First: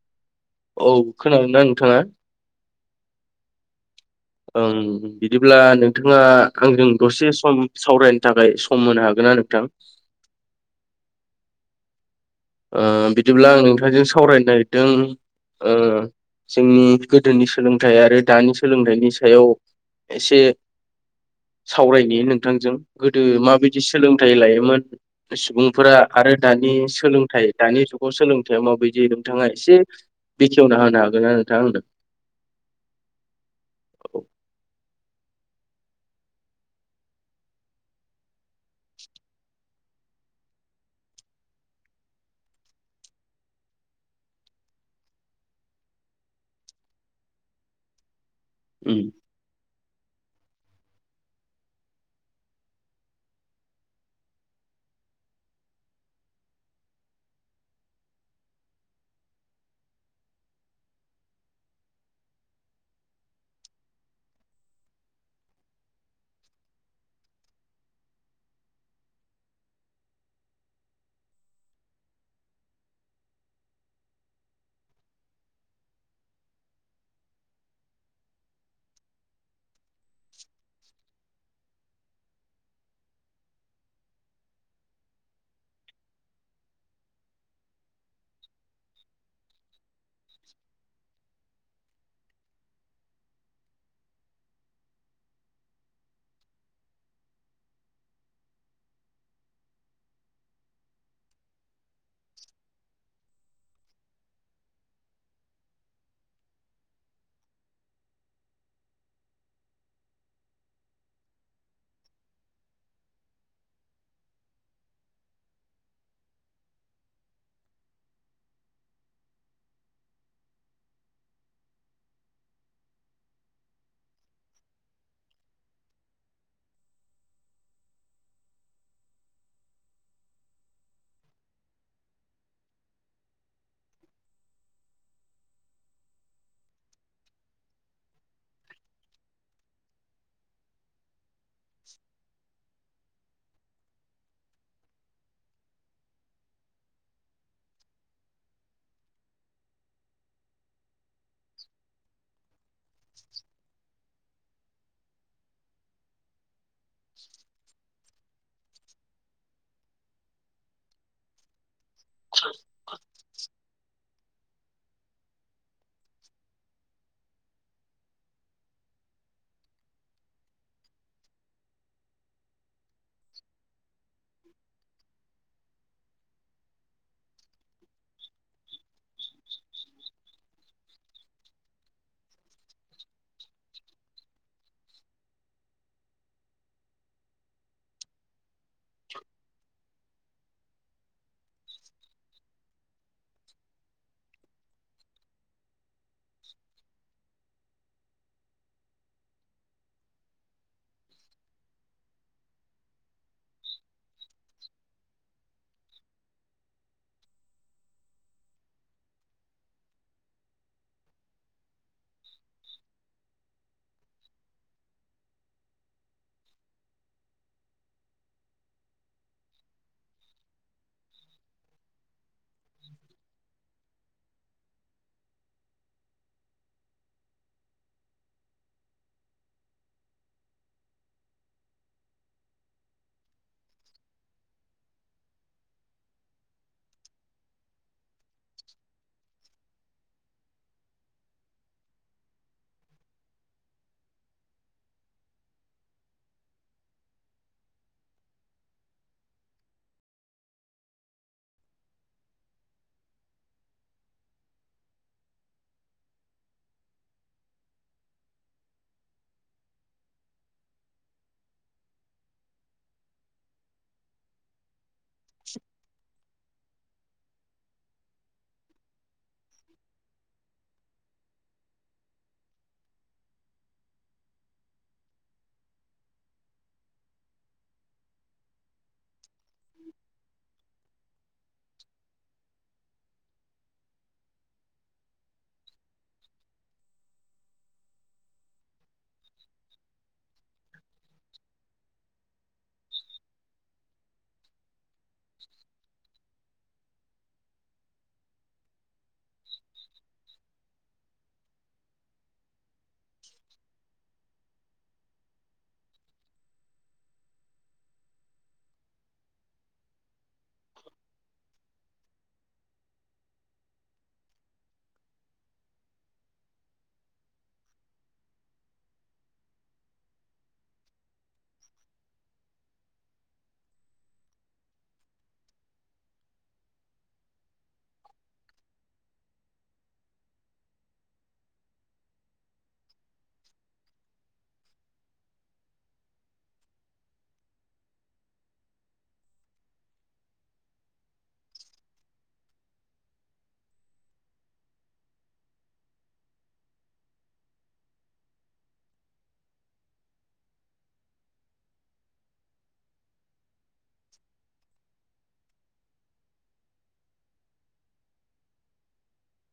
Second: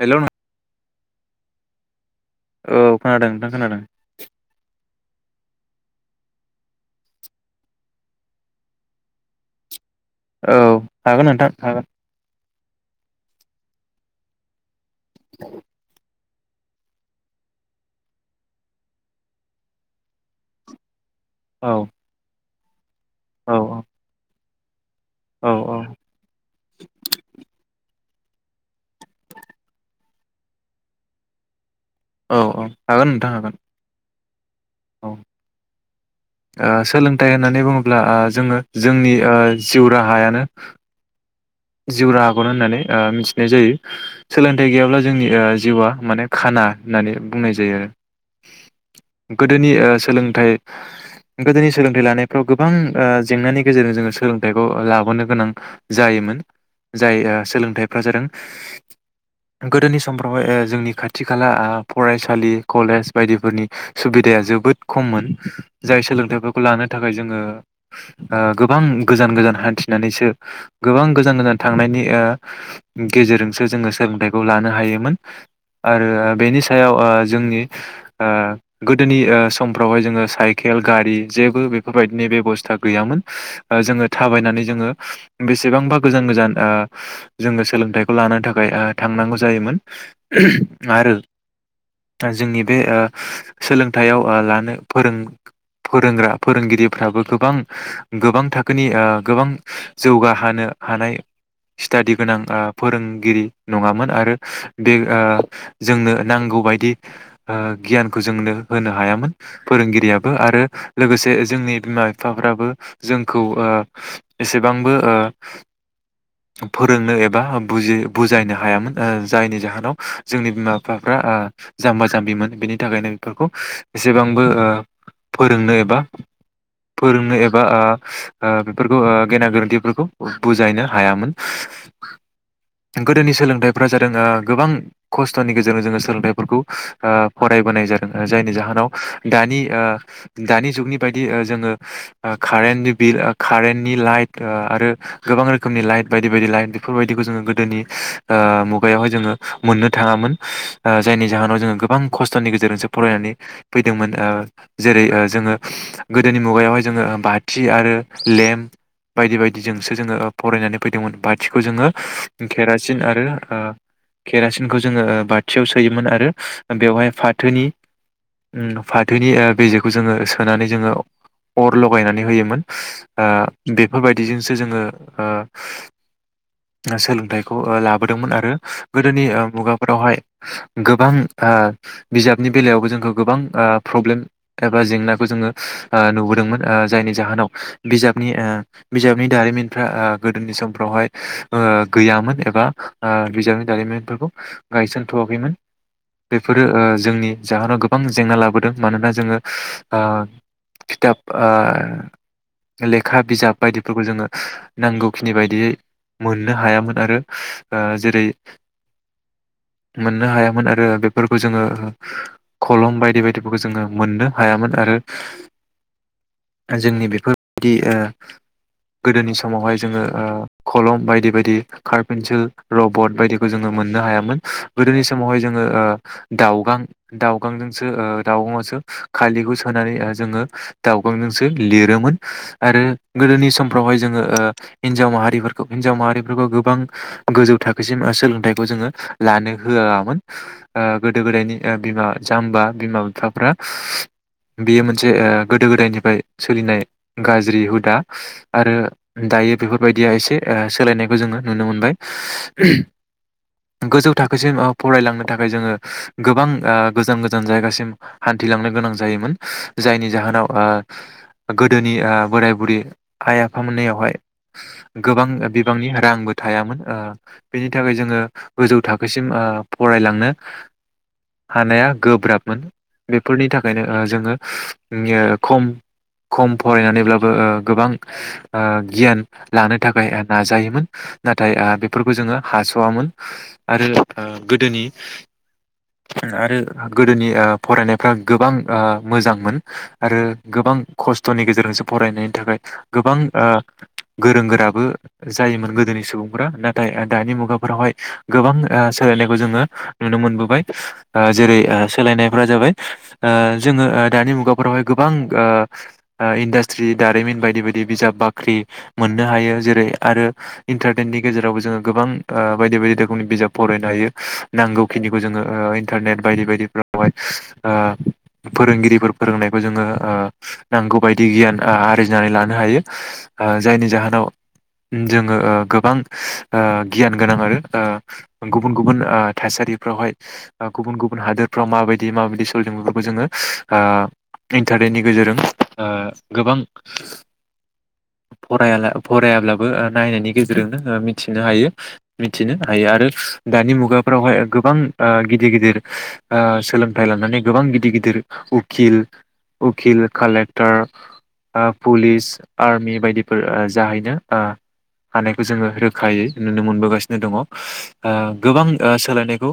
हेल' नों औ खोनादोंना नोंथाङा? औ खोनादों नोंथां खोनादों। ओं बिदिब्ला नोंथाङा आंजों दसे सम सावरायनो थाखाय सम होनो हागोनना नोंथां? औ हागोन नोंथां हागोन। ओ बिदिब्ला आं नोंथांजों सावरायनो नागिर जों ओ जोंनि गोदोनि सोलोंथाइ आरो दानि सोलोंथाइनि सायाव एसे औ सावरायनि नों थांजों गोदो औ माबायदि सोलोंथाइ लायो? मा होनदो? औ औ सुबुंफोरा आरो दानि सोलों दानि जुगाव सोलोंथाइया माबायदि नोंथाङा एसे बेखेवना होनो हागोनना नोंथां आंनो। औ औ हागोन नोंथां हागोन। औ औ। ओ सोलोंथाइ होननानै बुङोब्ला ओ जोङो जोंनि ओ जिउ राहायानो। जिउ राहाखौनो होननानै ओ मिथिनाय जायो सोलोंथाइ गैयाब्ला जोंनि ओ जिउआ माने खाना होननानै बुंनाय जायो आरो। उम गोदोनि ओ सोलोंथाइ गोदोनि सोलोंथाइ लानायफ्राव गोबां ओ जेंनानि गेजेरजों जोङो सोलोंथाइखौ लाबोनो गोनां जायोमोन। जाय ओ सोलोंथाइफ्रा जादों गोदोनि समफ्रावहाय ओ जोंनि खाथि खाला फरायसालि कलेज बायदिफोरनि सुबिदाया जोबोद खममोन जाय सोलोंथाइफोरखौ लानो थाखाय जोङो ओ गोबां गोजान गोजान हान्थिनानैसो गोबां गोजान थांनायनि ओ गेजेरजोंसो जोङो सोलोंथाइखौ लानो हायोमोन आरो बेनि सायाव ओ जोंनि ओ गोदोनि ओ सम फ्रावहाय जोङो साइकेल गारि जेबो बेफोरबायदिनि बेबस्था गैयामोन ओ जोङो थाबायनानै जोङो बेसेबांबा गोजान गोजान ओ जोङो सोलोंथाइखौ लानो थाखाय ओ थांनांगौ जायोमोन आरो जोंनि बे ओ सोलोंथाइयाव ओ लानो फोरों फोरोंग्रा फोरोंगिरिफ्राबो गोबां गोबां थाखोनि ओ गोबां जौगाहानो हानाय स्टादि गोनां ओ फोरोंगिरि नङामोन आरो बे ओ जोंनो नांगौ बायदि ओ गियानखौ जोंनो होनो हायामोन फोरोंगिरियाबो आरो लोगोसे जोंनि बिमा बिफाफ्राबो जोंखौ ओ एसेबांबो ओ फोरोंनो एबा बुजि बुजायनो हायामोन ओ जायनि जाहोनाव जोंनि बिमा बिफाफ्रा ओ जाम्बा जाम्बिमोन बेनि थाखायनो बेफोरखौ एसेबांबो ओ फोरोंनो एबा फोरोंनो एबा ओ ओ बेफोरखौ ओ गेना गोरोन्थिफोरखौ बुजायनो हायामोन गोदोनि सोलोंथाइफ्रा जादों ओ गोबां खस्थ'नि गेजेरजों जोङो सोलोंथाइफोरखौ ओ फरायबोनाय जादों जायनि जाहोनाव दानि ओ दानि जुगनि बायद दि जोङो ओ खारेननि बिल कारेन्टनि लाइट ओ आरो गोबां रोखोमनि लाइट बायदि बायदि लाइट बेफोरबायदिखौ जोङो गोदोनि ओ मुगायावहाय जोङो मोननो थाङामोन ओ जायनि जाहोनाव जोङो गोबां खस्थ'नि गेजेरजोंसो फरायनानै फैदोंमोन ओ जेरै ओ जोङो गोदोनि मुगायावहाय जोङो बाथि आरो लेम्प बायदि बायदिजों सो जोङो फरायनानै फैदोंमोन बाथिखौ जोङो केरासिन आरो ओ केरासिनखौ जोङो बाथियाव सोयोमोन आरो बेवहाय फाथोनि उम फाथोनि ओ बेेजेखौ सोनानै जोङो अर लगायनानै होयोमोन। आ बेफोरबायदिजों जोङो ओ सोलोंथायखौ ओ लाबोदोंमोन आरो गोदोनि ओ मुगाफोरावहाय गोबां ओ बिजाबनि बेलायावबो जोंखौ गोबां फ्रब्लेम एबा जेंनाखौ जोङो ओ नुबोदोंमोन ओ जायनि जाहोनाव ओ बिजाबनि ओ बिजाबनि दारिमिनफ्रा ओ गोदोनि समफ्रावहाय ओ गैयामोन एबा ओ बिजाबनि दारिमिनफोरखौ गायसनथवाखैमोन। बेफोरो ओ जोंनि जाहोनाव गोबां जेंना लाबोदों मानोना जोङो ओ खिथाब ओ लेखा बिजाब बायदिफोरखौ जोङो नांगौखिनि बायदियै मोननो हायामोन आरो ओ जेरै मोननो हायामोन आरो बेफोरखौ जोङो खलम बायदि बायदिफोरखौ जोङो मोननो हायामोन आरो जोंनि बेफोरबायदि ओ गोदोनि समावहाय जोङो ओ खलम बायदि बायदि खारपेेनसिल लबट बायदिखौ जोङो मोननो हायामोन। गोदोनि समावहाय जोङो ओ दाउगां दाउगांजोंसो ओ दाउगाङावसो खालिखौ सोनानै ओ जोङो दाउगांजोंसो लिरोमो आरो गोदोनि सम फ्रावहाय जोङो ओ हिनजाव माहारिफोरखौ हिनजाव माहारिफोरखौ गोबां गोजौ थाखोसिम सोलोंथाइखौ जोङो लानो होआमोन। ओ गोदो गोदायनि बिमा जाम्बा बिमा बिफाफ्रा बेयो मोनसे ओ गोदो गोदायनिफ्राय सोलिनाय गाज्रि हुदा आरो दायो बेफोरबायदिया एसे ओ सोलायनायखौ जोङो नुनो मोनबाय। गोजौ थाखोसिम ओ फरायलांनो थाखाय जोङो गोबां ओ गोजान गोजान जायगासिम हान्थिलांनो गोनां जायोमोन जायनि जाहोनाव ओ गोदोनि ओ बोराय बुरि आइ आफा मोननियावहाय गोबां बिबांनि रांबो थायामोन। ओ बेनि थाखाय जोङो गोजौ थाखोसिम ओ फरायलांनो हानाया गोब्राबमोन। बेफोरनि थाखायनो ओ जोङो खम खम फरायनानैब्लाबो ओ गोबां ओ गियान लानो थाखाय नाजायोमोन। नाथाय आ बेफोरखौ जोङो हासवामोन आरो ओ गोदोनि आरो गोदोनि ओ फरायनायफ्रा गोबां ओ मोजांमोन आरो गोबां खस्थनि गेजेरजोंसो फरायनायनि थाखाय गोबां ओ गोरों गोराबो जायोमोन गोदोनि सुबुंफ्रा ना दाय-दानि मुगा फोरावहाय गोबां ओ सोलायनायखौ जोङो नुनो मोनबोबाय। ओ जेरै ओ सोलायनायफोरा जाबाय ओ जोङो ओ दानि मुगाफोरावहाय गोबां ओ इन्दास्त्रि दारिमिन बायदि बाय [unintelligible] बिजाब बाख्रि मोननो हायो जेरै आरो इन्टारटेननि गेजेरावबो जोङो गोबां ओ बायदि बायदि रोखोमनि बिजाब फरायनो हायो। नांगौखिनिखौ जोङो ओ इन्थारनेट बायदि बायदिफ्रावहाय ओ फोरोंगिरिफोर फोरोंनायखौ जोङो ओ नांगौ बायदि गियान आरजिनानै लानो नो हायो ओ जायनि जाहोनाव जोङो ओ गोबां ओ गियान गोनां आरो ओ गुबुन गुबुन ओ थासारिफ्रावहाय ओ गुबुन गुबुन हादोरफ्राव माबायदि माबायदि सलिदों बेफोरखौ जोङो ओ इन्टारनेटनि गेजेरजों ओ गोबां फरायाला-फरायाब्लाबो ओ नायनायनि गेजेरजोंनो ओ मिथिनो हायो, मिथिनो हायो आरो दानि मुगाफोरावहाय गोबां ओ गिदिर गिदिर ओ सोलोंथाइ लानानै गोबां गिदिर गिदिर उखिल उखिल कालेक्टर ओ पुलिस आर्मि बायदिफोर ओ जाहैनो ओ हानायखौ जोङो रोखायै नुनो मोनबोगासिनो दङ। ओ गोबां ओ सोलायनायखौ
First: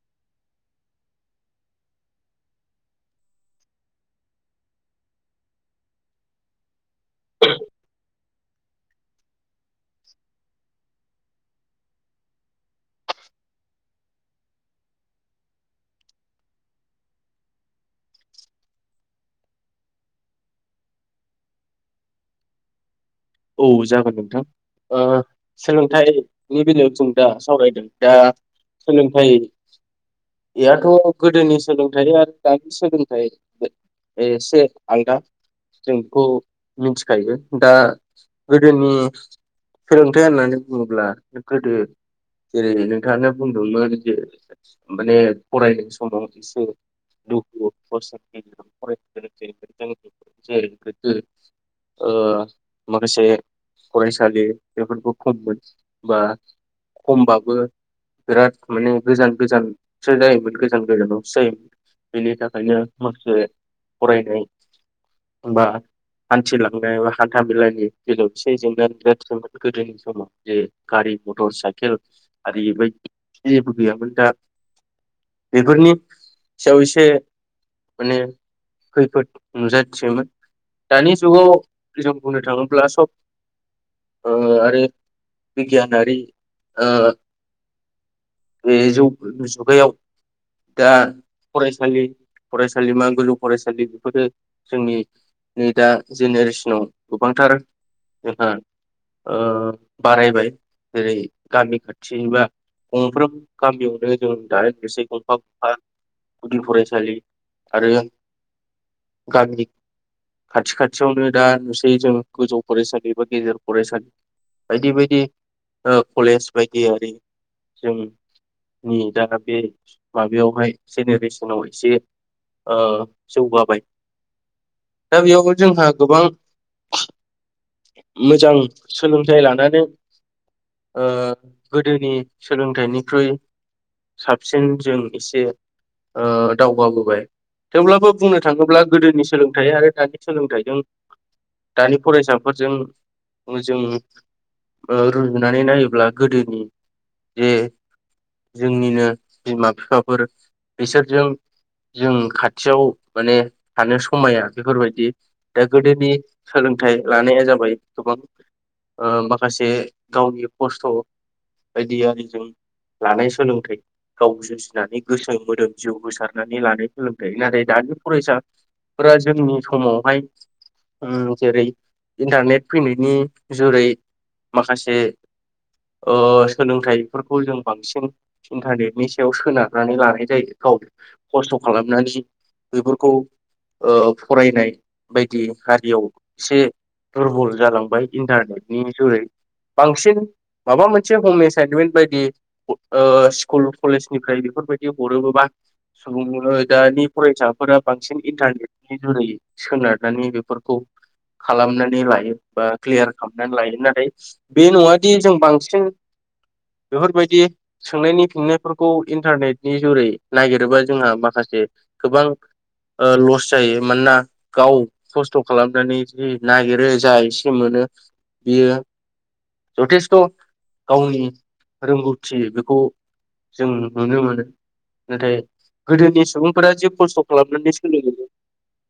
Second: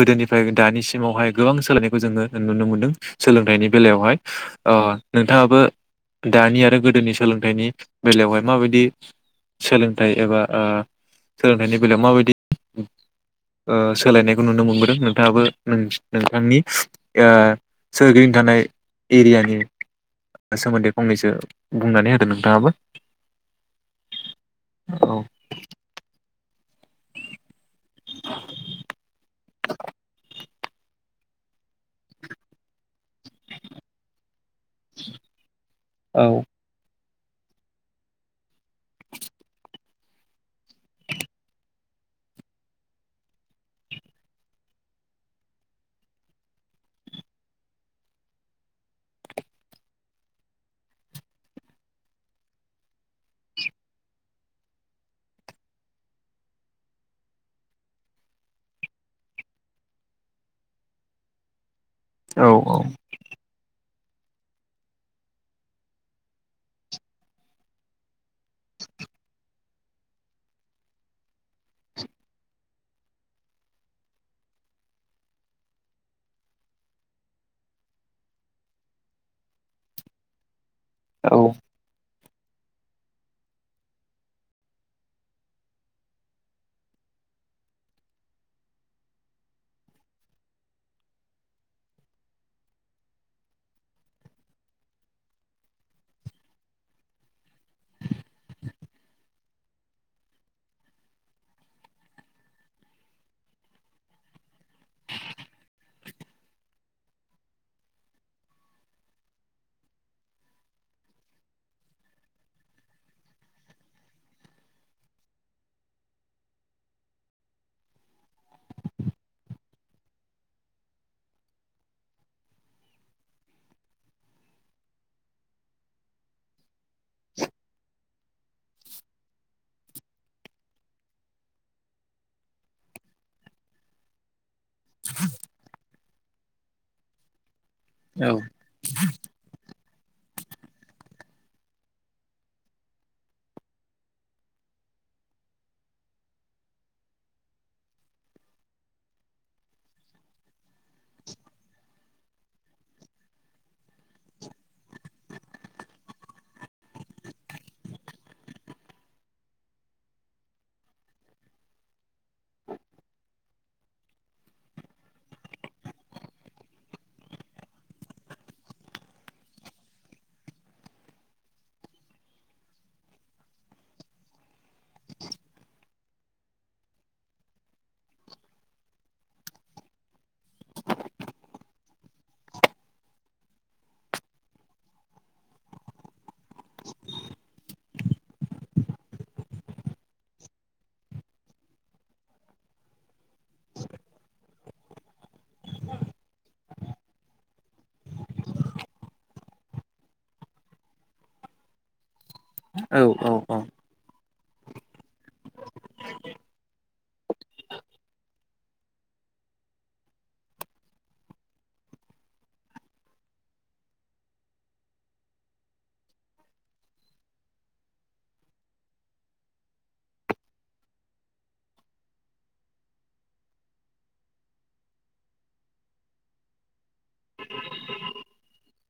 गोदोनिफ्राय दानिसिमावहाय गोबां सोलायनायखौ जोङो नुनो मोनदों सोलोंथाइनि बेलायावहाय। ओ नोंथाङाबो दानि आरो गोदोनि सोलोंथाइनि बेलायावहाय माबादि सोलोंथाइ एबा ओ सोलोंथाइनि बेलायाव माबादि ओ सोलायनाय खौ नुनो मोनबोदों नोंथाङाबो नोंस-नोंथांनि ओ सोरगिदिं थानाय एरियानि सोमोन्दै फंनैसो बुंनानै हो दो नोंथाङाबो औ जागोन नोंथां ओ औ सोलोंथाइ नि बेलायाव जों दा सावरायदों दा सोलोंथाइयाथ' गोदोनि सोलोंथाइ आरो दानि सोलों थाइ एसे आलदा जों बेखौ औ मिथि खायो। दा गोदोनि सोलोंथाइ होननानै बुङोब्ला गोदो जेरै नोंथाङानो बुंदोंमोन जे माने फरायनाय समाव एसे दुखु खस्थ'नि गेजेरजों फरायनो गोनां [unintelligible] ओ माखासे फरायसालि बेफोरखौ खममोन बा खमबाबो बिराद माने गोजान गोजानसो जायोमोन गोजान गोजानावसो जायोमोन। औ बेनिथाखायनो माखासे फरायनाय बा हान्थिलांनाय बा हान्था मेला नि बेलायाव एसे जेंना नुजाथियोमोन गोदोनि समाव जे गोनांथि जायोमोन [unintelligible] गोदोनि समाव गारि मथर साइकेल आरि बायदि जेबो गैयामोन दा बेफोरनि सायाव एसे माने खैफोद नुजाथियोमोन। दानि औ जुगाव जों बुंनो थाङो ब्ला सब ओ आरो बिगियानारि ओ बे जौ जुगायाव दा फरायसालि फरायसालिमा गोजौ फरायसालि बेफोरो जोंनि नै दा जेनेरेसनाव गोबांथार जोंहा ओ बारायबाय जेरै गामि खाथि बा गंफ्रोम गामियावनो जों दा नुसै गंफा गंफा गुदि फरायसालि आरो गामि खाथि खाथियावनो दा नुसै जों गोजौ फरायसालि बा गेजेर फरायसालि बायदि बायदि ओह कलेज बायदियारि जोंनि दा बे माबायावहाय जेनेरेसनाव एसे ओ जौगाबाय दा बेयाव जोंहा गोबां मोजां सोलोंथाइ लानानै ओ गोदोनि सोलोंथाइनिख्रुइ साब सिन जों एसे ओह दावगाबोबाय। थेवब्लाबो बुंनो थाङोब्ला गोदोनि सोलोंथाइ आरो दानि सोलोंथाइजों दानि फरायसा फोरजों जों ओह रुजुनानै नायोब्ला गोदोनि जे जोंनिनो बिमा बिफाफोर बिसोरजों जों खाथियाव माने थानो समाया बेफोरबायदि दा गोदोनि सोलोंथाइ लानाया जाबाय गोबां ओ माखासे गावनि खस्थ' बायदि आरिजों लानाय सोलोंथाइ गाव जुजिनानै गोसो मोदोम जिउ होसारनानै लानाय सोलोंथाइ नाथाय दानि फरायसाफोरा जोंनि समावहाय होम जेरै इन्टारनेट फैनायनि जुरै माखासे ओ सोलोंथाइफोरखौ जों बांसिन इन्टारनेटनि सायाव सोनारनानै लानाय जायो गाव खस्थ' खालामनानै बेफोरखौ ओह फरायनाय बायदि आरियाव एसे दुरबल जालांबाय इन्टारनेटनि जुरै। बांसिन माबा मोनसे हम एसाइनमेन्ट बायदि स्कुल कलेजनिफ्राय बेफोरबायदि हरोबोबा सुबुंङ दानि फरायसाफोरा बांसिन इन्टारनेटनि जुरै सोनारनानै बेफोरखौ खालामनानै लायो। बा औ क्लियार खालामनानै औ लायो नाथाय बे नङादि जों बांसिन बेफोरबायदि सोंनायनि फिननायफोरखौ इन्टारनेटनि जुरै नागिरोबा जोंहा माखासे गोबां ओ लस जायो मानोना गाव खस्थ' खालामनानै जि नागिरो जा एसे मोनो बियो जथेस्थ' गावनि रोंगौथि बेखौ जों नुनो मोनो नाथाय गोदोनि सुबुंफोरा जि खस्थ' खालामनानै सोलिबोयो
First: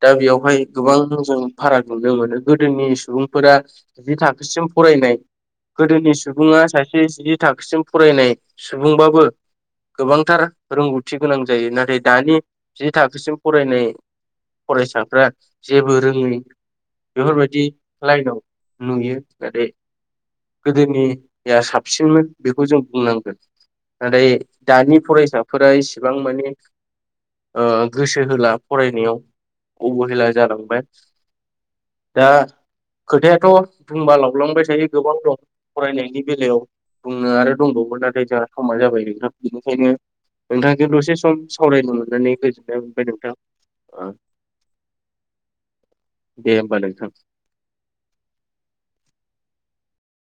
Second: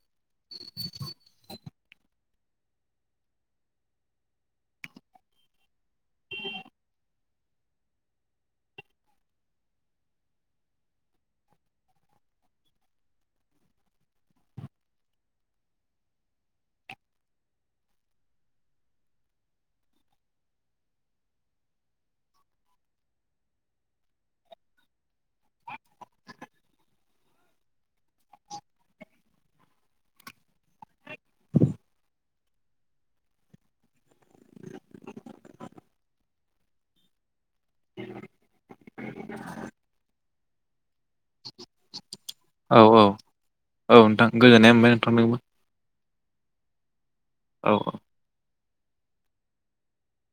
दा बेयावहाय गोबां जों फाराग नुनो मोनो। गोदोनि सुबुंफोरा जि थाखोसिम फरायनाय, गोदोनि सुबुङा सासे जि थाखोसिम फरायनाय सुबुंबाबो गोबांथार रोंगौथि गोनां जायो। नाथाय दानि जि थाखोसिम फरायनाय फरायसाफ्रा जेबो रोङै बेफोरबायदि लाइनाव नुयो नाथाय गोदोनिया साबसिनमोन बेखौ जों बुंनांगोन नाथाय दानि फरायसाफोरा इसेबां माने ओ गोसो होला फरायनायाव अबहेला जालांबाय। दा खोथायाथ' बुंबा लावलांबाय थायो गोबां दं फरायनायनि बेलायाव बुंनो आरो दंबावो नाथाय जोंहा समा जाबाय नोंथां बेनिखायनो नोंथांखौ दसे सम सावरायनो मोननानै औ गोजोननाय औ मोनबाय नोंथां औ ओ नोंथां गोजोननाय मोनबाय नोंथांदोंबो। दे होनबा नोंथां। औ औ